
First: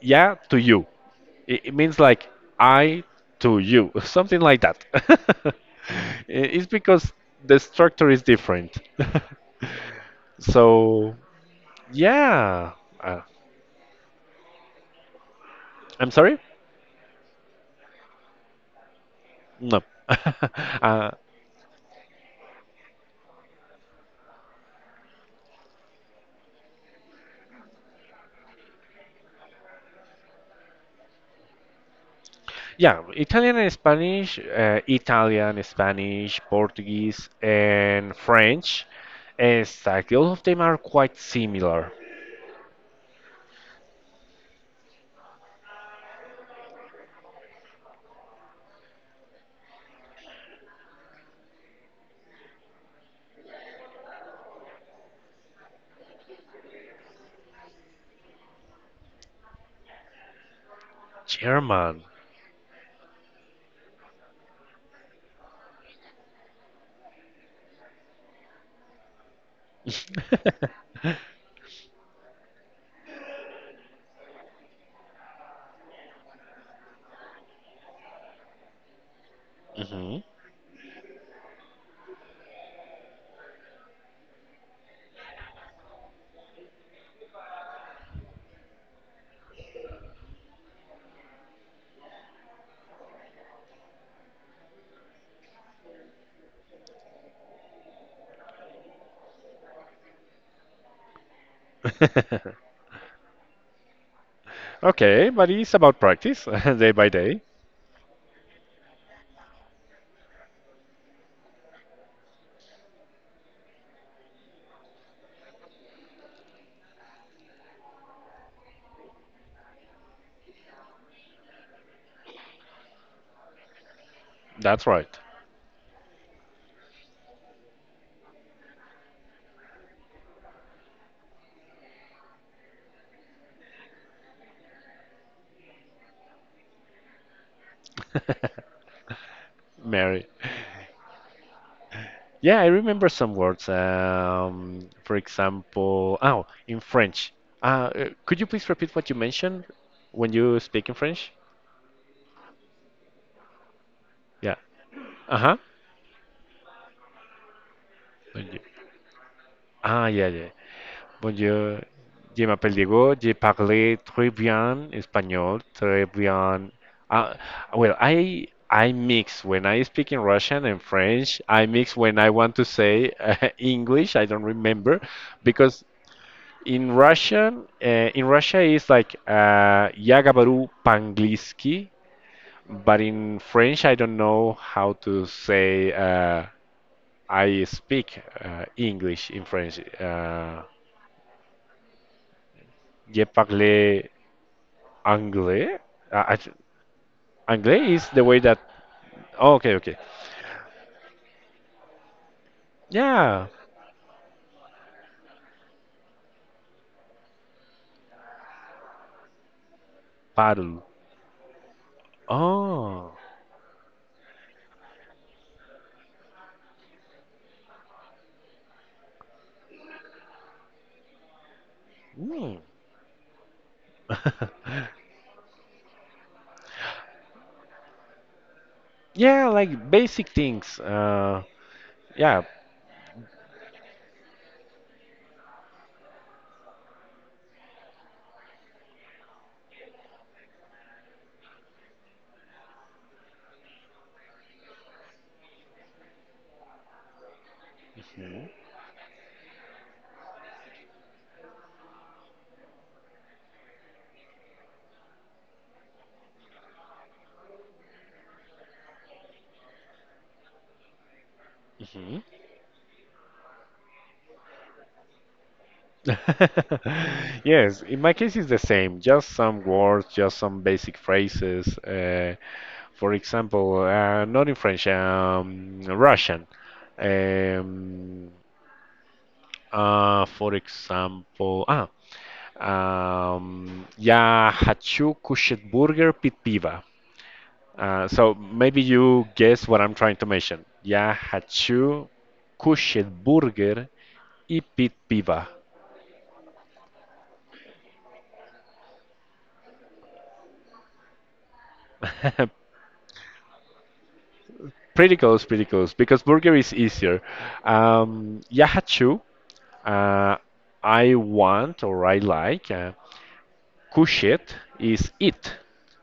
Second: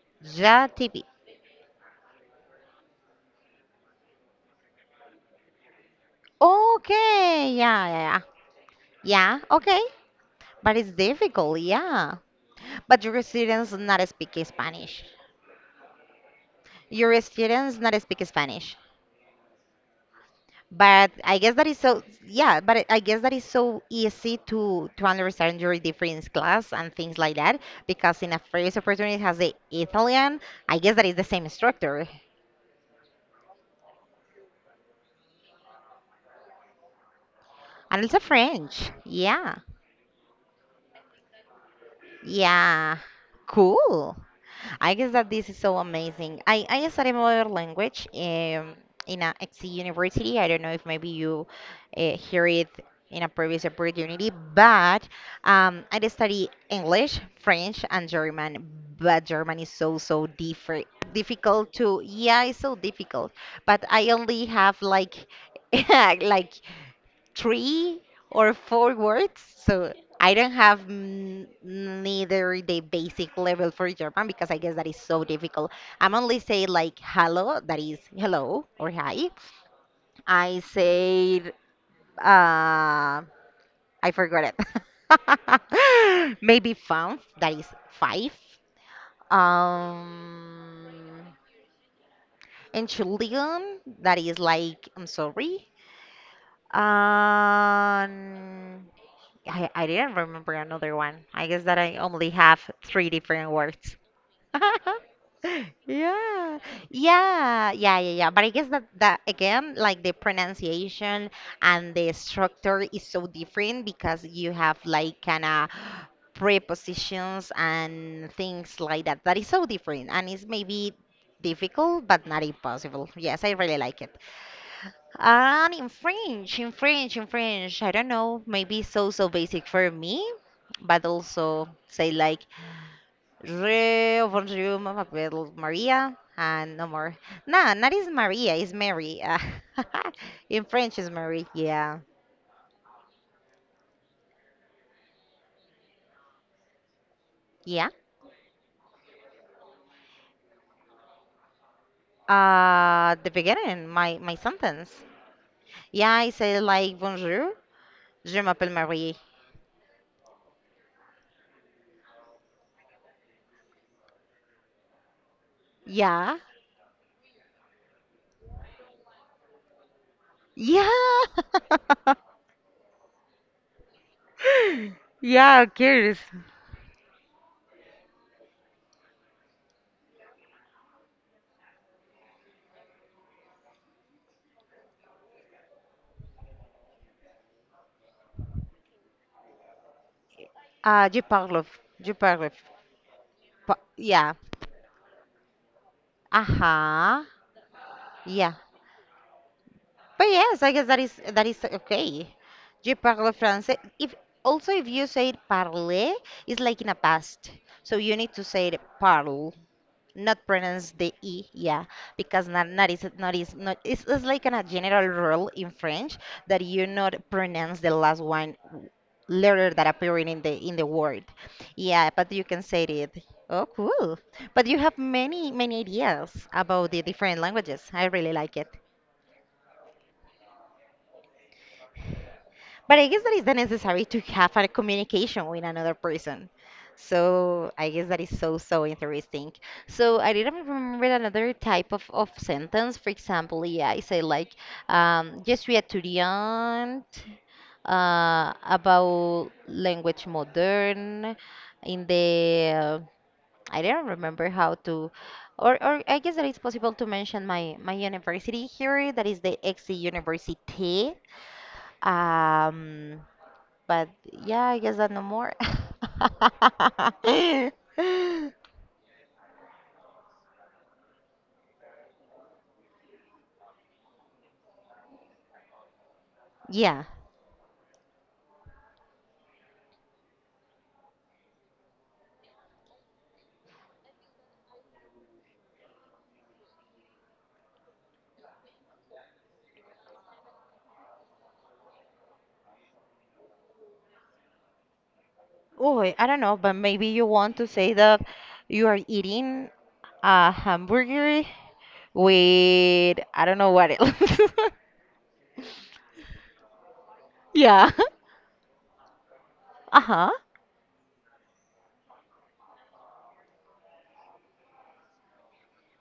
[SPEAKER 2] yeah, to you.
[SPEAKER 1] Jatibi.
[SPEAKER 2] It means like I to you, something like that. I- it's because
[SPEAKER 1] Okay.
[SPEAKER 2] the
[SPEAKER 1] Yeah, yeah,
[SPEAKER 2] structure is
[SPEAKER 1] yeah.
[SPEAKER 2] different.
[SPEAKER 1] Yeah, okay. But it's
[SPEAKER 2] So
[SPEAKER 1] difficult, yeah.
[SPEAKER 2] yeah.
[SPEAKER 1] But
[SPEAKER 2] Uh,
[SPEAKER 1] your students not speak Spanish.
[SPEAKER 2] I'm sorry?
[SPEAKER 1] Your students not speak Spanish.
[SPEAKER 2] No. uh,
[SPEAKER 1] But I guess that is so, yeah, but I guess that is so easy to understand your different class and things like that because in a first opportunity it has the Italian, I guess that is the same structure.
[SPEAKER 2] yeah, Italian and Spanish, Italian, Spanish, Portuguese,
[SPEAKER 1] And
[SPEAKER 2] and
[SPEAKER 1] also
[SPEAKER 2] French.
[SPEAKER 1] French. Yeah.
[SPEAKER 2] Exactly. All of them are quite similar.
[SPEAKER 1] Yeah. Cool. I guess that this is so amazing. I studied another language, in a XC university. I don't know if maybe you hear it in a previous opportunity, but I did study English, French, and German. But German is so different. Difficult
[SPEAKER 2] German.
[SPEAKER 1] to, yeah, it's so difficult. But I only have like, like three or four words. So I don't have neither the basic level for German because I guess that is so difficult. I'm only say like hello, that is hello or hi.
[SPEAKER 2] Hmm.
[SPEAKER 1] I said I forgot it. Maybe five, that is five. Um, Entschuldigung, that is like I'm sorry. Um, I didn't remember another one. I guess that I only have three different words.
[SPEAKER 2] Okay, but it's about practice,
[SPEAKER 1] Yeah.
[SPEAKER 2] day by day.
[SPEAKER 1] Yeah. Yeah. Yeah. Yeah. But I guess that, that again, like the pronunciation and the structure is so different because you have like kind of prepositions and things like that. That is so different and it's maybe difficult, but not impossible. Yes, I really like it.
[SPEAKER 2] That's right.
[SPEAKER 1] And in French, I don't know, maybe so basic for me, but also say like Re bonjour, Mama Bell Maria, and no more. Nah, not is Maria, is Mary.
[SPEAKER 2] Mary.
[SPEAKER 1] In French is Mary. Yeah,
[SPEAKER 2] Yeah, I remember some words. For example, oh, in French. Uh,
[SPEAKER 1] yeah.
[SPEAKER 2] could you please repeat what you mentioned when you speak in French?
[SPEAKER 1] The beginning, my
[SPEAKER 2] Yeah.
[SPEAKER 1] sentence.
[SPEAKER 2] Uh-huh.
[SPEAKER 1] Yeah, I say like bonjour, je
[SPEAKER 2] Bonjour.
[SPEAKER 1] m'appelle Marie.
[SPEAKER 2] Ah, yeah, yeah. Bonjour. Je m'appelle Diego. Je parle très bien espagnol, très
[SPEAKER 1] Yeah,
[SPEAKER 2] bien. Uh, I mix when I speak in Russian and
[SPEAKER 1] yeah,
[SPEAKER 2] French. I mix when I want to say English. I don't remember
[SPEAKER 1] yeah,
[SPEAKER 2] because
[SPEAKER 1] curious.
[SPEAKER 2] in Russian, in Russia is like "Я говорю по-английски," but in French, I don't know how to say I speak English in French.
[SPEAKER 1] Uh, je parle, je parle.
[SPEAKER 2] "Je
[SPEAKER 1] But
[SPEAKER 2] parle
[SPEAKER 1] yeah.
[SPEAKER 2] anglais." Uh, I, th-
[SPEAKER 1] Uh-huh.
[SPEAKER 2] Anglais is the way
[SPEAKER 1] Yeah.
[SPEAKER 2] that. Oh, okay, okay.
[SPEAKER 1] But yes, I guess that is okay. Je parle
[SPEAKER 2] Yeah,
[SPEAKER 1] français. If also if you say it parler, it's like in a past. So you need to say it parle. Not
[SPEAKER 2] parle.
[SPEAKER 1] pronounce the e, yeah, because
[SPEAKER 2] Oh,
[SPEAKER 1] not it's, it's like a general rule in French that you not pronounce the last one letter that appearing in the word, yeah, but you
[SPEAKER 2] mm.
[SPEAKER 1] can say it. Oh cool. But you have many ideas about the different languages, I really like it.
[SPEAKER 2] Yeah, like basic things. Yeah.
[SPEAKER 1] But I guess that is the necessary to have a communication with another person. So I guess that is interesting. So I didn't remember another type of sentence. For example, yeah, I say like, je suis étudiante,
[SPEAKER 2] Mhm,
[SPEAKER 1] about language modern, in the, I don't remember how to, or I guess that it's possible to mention my university here, that is the XC Université.
[SPEAKER 2] mhm.
[SPEAKER 1] Um, but yeah, I guess that no more.
[SPEAKER 2] Yes, in my case it's the same, just some words, just some basic phrases. For example, not in French, Russian.
[SPEAKER 1] Yeah.
[SPEAKER 2] Um, for example, ah, Я хочу кушать бургер пить пиво. So maybe you guess what I'm trying to mention. Я хочу кушать бургер и пить пиво.
[SPEAKER 1] Oh, I don't know, but maybe you want to say that you are eating a hamburger with I don't know what else.
[SPEAKER 2] Pretty close, because burger is easier.
[SPEAKER 1] Yeah.
[SPEAKER 2] Yahachu,
[SPEAKER 1] Uh-huh.
[SPEAKER 2] uh, I want or I like. Kushit is eat.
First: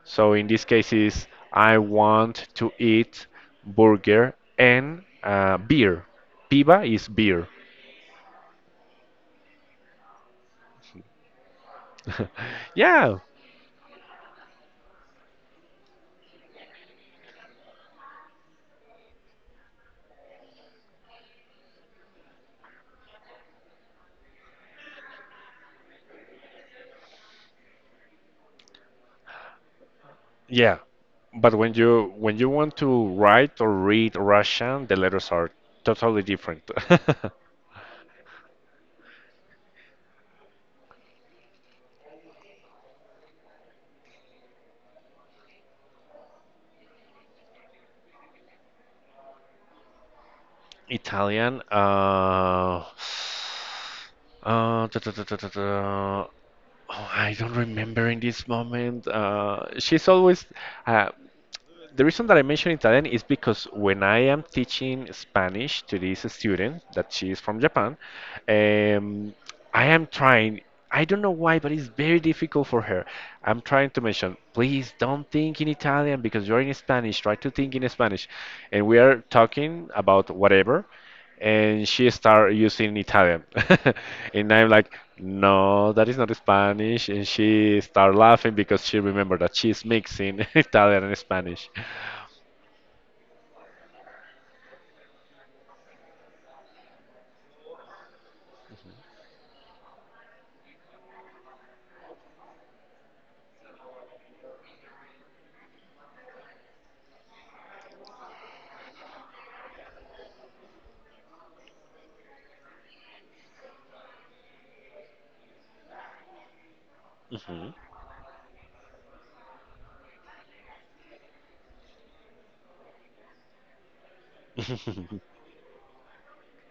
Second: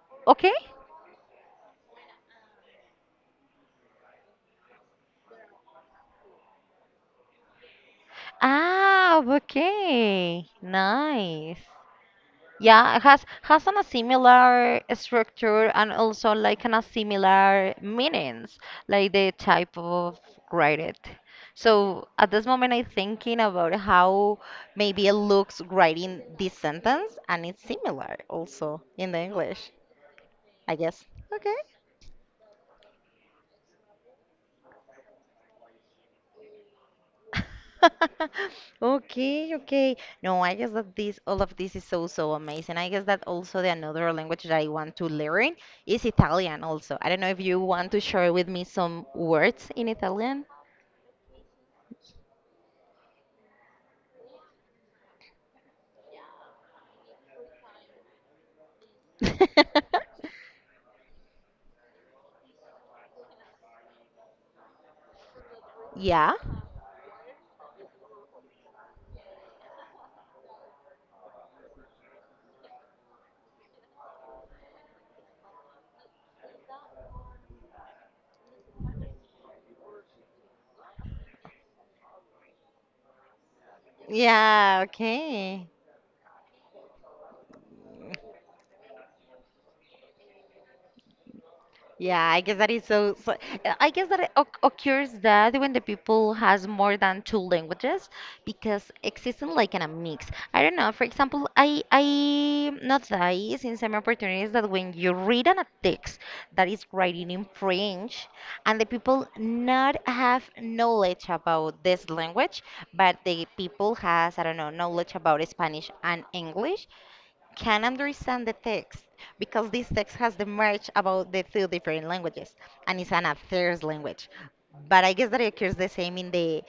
[SPEAKER 2] So in
[SPEAKER 1] Okay.
[SPEAKER 2] this case is I want to eat burger and beer. Piba is beer.
[SPEAKER 1] Ah, okay. Nice. Yeah, it
[SPEAKER 2] Yeah,
[SPEAKER 1] has an a similar structure and also like an a similar meanings, like the type of graded. So at this moment, I'm thinking about how maybe it looks writing this sentence, and it's similar also in the English, I
[SPEAKER 2] yeah.
[SPEAKER 1] guess.
[SPEAKER 2] But
[SPEAKER 1] Okay.
[SPEAKER 2] when you want to write or read Russian, the letters are totally different.
[SPEAKER 1] Okay, okay. No, I guess that this all of this is so so amazing. I guess that also the another language that I want to learn is Italian also. I don't know if you want to share with me some words in Italian.
[SPEAKER 2] Italian. Da, da, da, da, da, da. Oh, I don't remember in this moment. She's always. Uh, the reason that I mention Italian is because when I am teaching Spanish to this
[SPEAKER 1] Yeah.
[SPEAKER 2] student that she is from Japan, um, I am trying. I don't know why, but it's very difficult for her. I'm trying to mention, please don't think in Italian because you're in Spanish. Try to think in Spanish, and we are talking about whatever, and she start using Italian, and I'm
[SPEAKER 1] Yeah,
[SPEAKER 2] like,
[SPEAKER 1] okay.
[SPEAKER 2] no, that is not Spanish, and she start laughing because she remembered that she's mixing Italian and Spanish.
[SPEAKER 1] Yeah, I guess that is so, so I guess that it occurs that when the people has more than two languages because existing like in a mix. I don't know. For example, I notice in some opportunities that when you read on a text that is writing in French and the people not have knowledge about this language, but the people has I don't know knowledge about Spanish and English, can understand the text because this text has the merge about the two different languages and it's an affairs language. But I
[SPEAKER 2] Mhm.
[SPEAKER 1] guess that it occurs the same in the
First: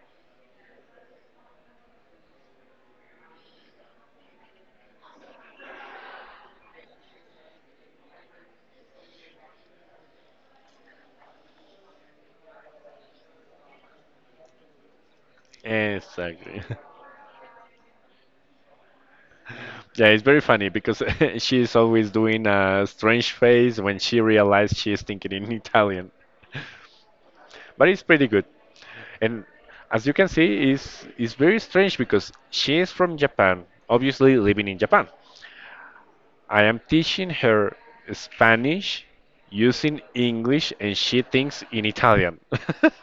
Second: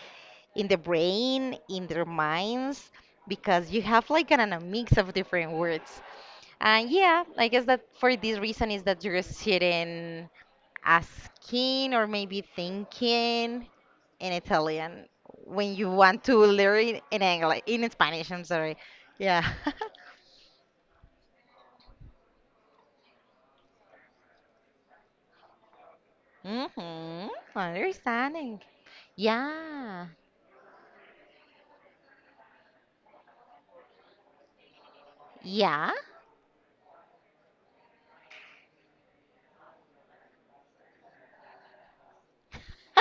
[SPEAKER 1] brain, in their minds, because you have like a mix of different words. And yeah, I guess that for this reason is that you're sitting asking or maybe thinking in Italian when you want to
[SPEAKER 2] Exactly.
[SPEAKER 1] learn in English, in Spanish, I'm sorry. Yeah.
[SPEAKER 2] Yeah, it's very funny because she's always doing a strange face when she realizes she's thinking in Italian.
[SPEAKER 1] Mm-hmm.
[SPEAKER 2] But it's pretty good.
[SPEAKER 1] Understanding.
[SPEAKER 2] And as
[SPEAKER 1] Yeah.
[SPEAKER 2] you can see, it's very strange because she is from Japan, obviously living in Japan.
[SPEAKER 1] Yeah.
[SPEAKER 2] I am teaching her Spanish using English and she thinks in Italian.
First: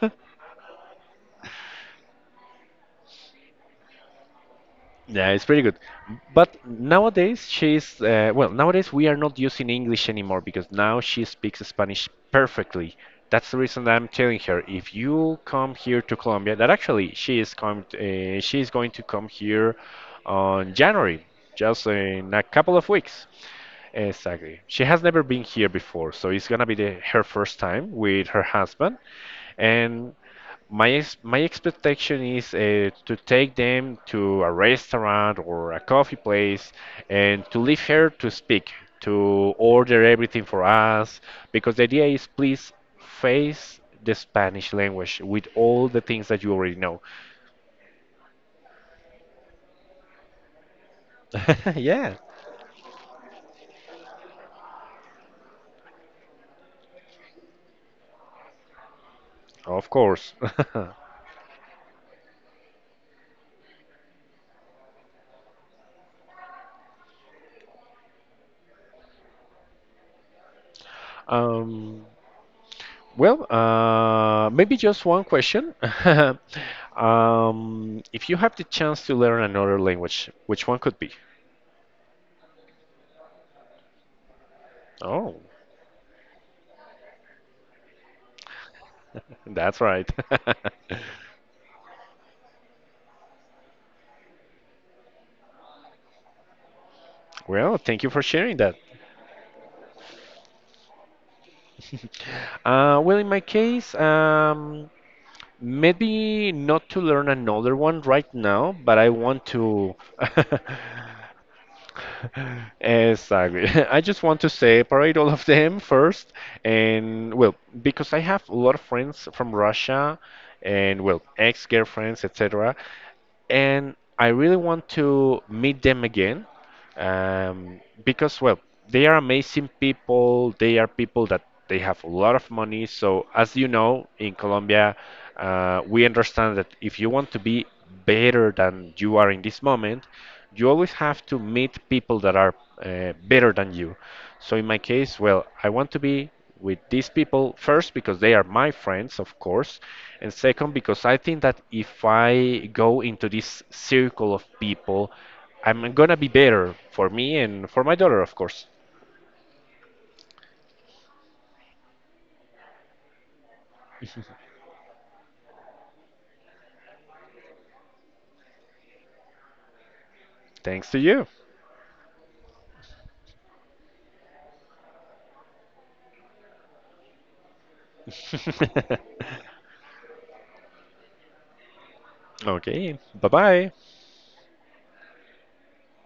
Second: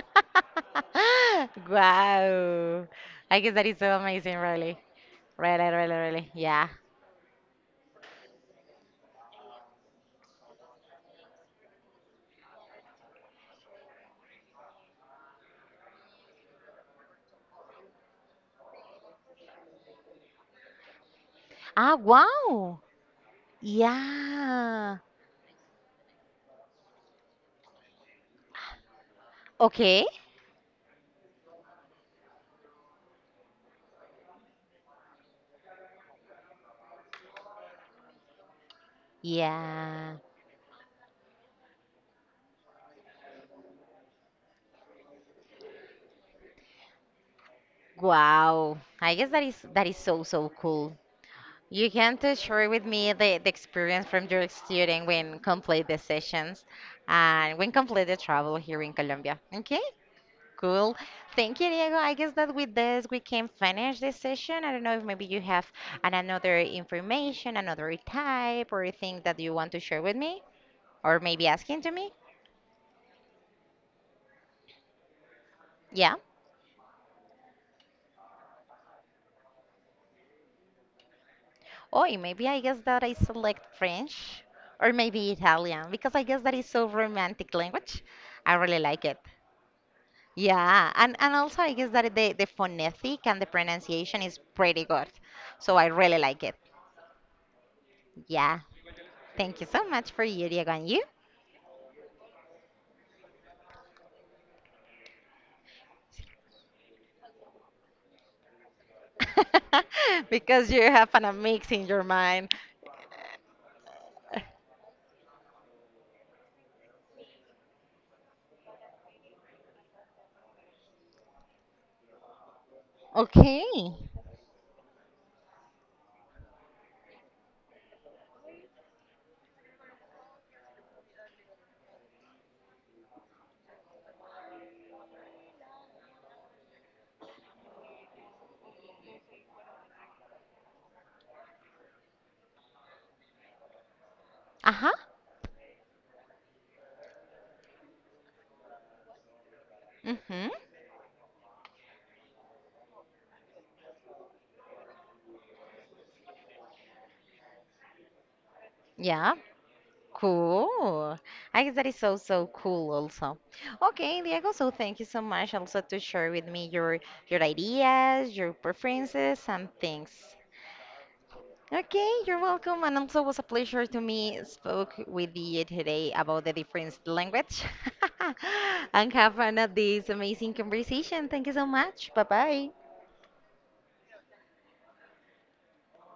[SPEAKER 1] Wow. I guess that is so amazing, really.
[SPEAKER 2] Yeah, it's pretty
[SPEAKER 1] Really,
[SPEAKER 2] good.
[SPEAKER 1] really, really.
[SPEAKER 2] But
[SPEAKER 1] Yeah.
[SPEAKER 2] nowadays she's nowadays we are not using English anymore because now she speaks Spanish perfectly. That's the reason that I'm telling her if you come here to Colombia, that actually she is going to come here on January, just
[SPEAKER 1] Ah,
[SPEAKER 2] in a couple
[SPEAKER 1] wow.
[SPEAKER 2] of weeks. Exactly. She
[SPEAKER 1] Yeah.
[SPEAKER 2] has never been here before, so it's gonna be her first time with her husband,
[SPEAKER 1] Okay.
[SPEAKER 2] and my expectation is to take them to a restaurant or a coffee place and to leave her to speak, to order
[SPEAKER 1] Yeah.
[SPEAKER 2] everything for us, because the idea is please face the Spanish language with all the things that you already know.
[SPEAKER 1] Wow. I guess that is so so cool. You can
[SPEAKER 2] Yeah.
[SPEAKER 1] to share with me the experience from your student when complete the sessions and when complete the travel here in Colombia. Okay?
[SPEAKER 2] Of course.
[SPEAKER 1] Cool. Thank you, Diego. I guess that with this we can finish this session. I don't know if maybe you have another information, another type, or thing that you want to share with me, or maybe asking to
[SPEAKER 2] Um,
[SPEAKER 1] me.
[SPEAKER 2] Maybe just one question.
[SPEAKER 1] Yeah.
[SPEAKER 2] If you have the chance to learn another language, which one could be?
[SPEAKER 1] Or maybe I guess that I select French, or maybe
[SPEAKER 2] Oh.
[SPEAKER 1] Italian, because I guess that is so romantic language. I really like it.
[SPEAKER 2] That's right.
[SPEAKER 1] Yeah, and also I guess that the phonetic and the pronunciation is pretty good. So I really like it.
[SPEAKER 2] Well, thank you for sharing
[SPEAKER 1] Yeah.
[SPEAKER 2] that.
[SPEAKER 1] Thank you so much for you, Diego, and you.
[SPEAKER 2] In my case, maybe not to learn another one right now, but I want to.
[SPEAKER 1] Because you have an a mix in your mind.
[SPEAKER 2] Exactly. I just want to separate all of them first. And, well, because I have a lot of friends from Russia and, well, ex-girlfriends, etc.
[SPEAKER 1] Okay.
[SPEAKER 2] And I really want to meet them again because, well, they are amazing people. They are people that they have a lot of money. So, as you know, in Colombia, we understand that if you want to be better than you are in this moment, you always have to meet people that are better than you. So, in my
[SPEAKER 1] Uh-huh.
[SPEAKER 2] case, well, I want to be with these people first because they are my friends, of course, and
[SPEAKER 1] Mm-hmm.
[SPEAKER 2] second because I think that if I go into this circle of people, I'm gonna be better for me and for my daughter, of course.
[SPEAKER 1] Yeah. Cool. I guess that is so, so cool also. Okay, Diego, so thank you so much also to share with me your ideas, your preferences and things.
[SPEAKER 2] Thanks to you.
[SPEAKER 1] Okay, you're welcome. And also was a pleasure to me spoke with you today about the different language and have another this amazing conversation. Thank you so much. Bye bye.
[SPEAKER 2] Okay, bye bye.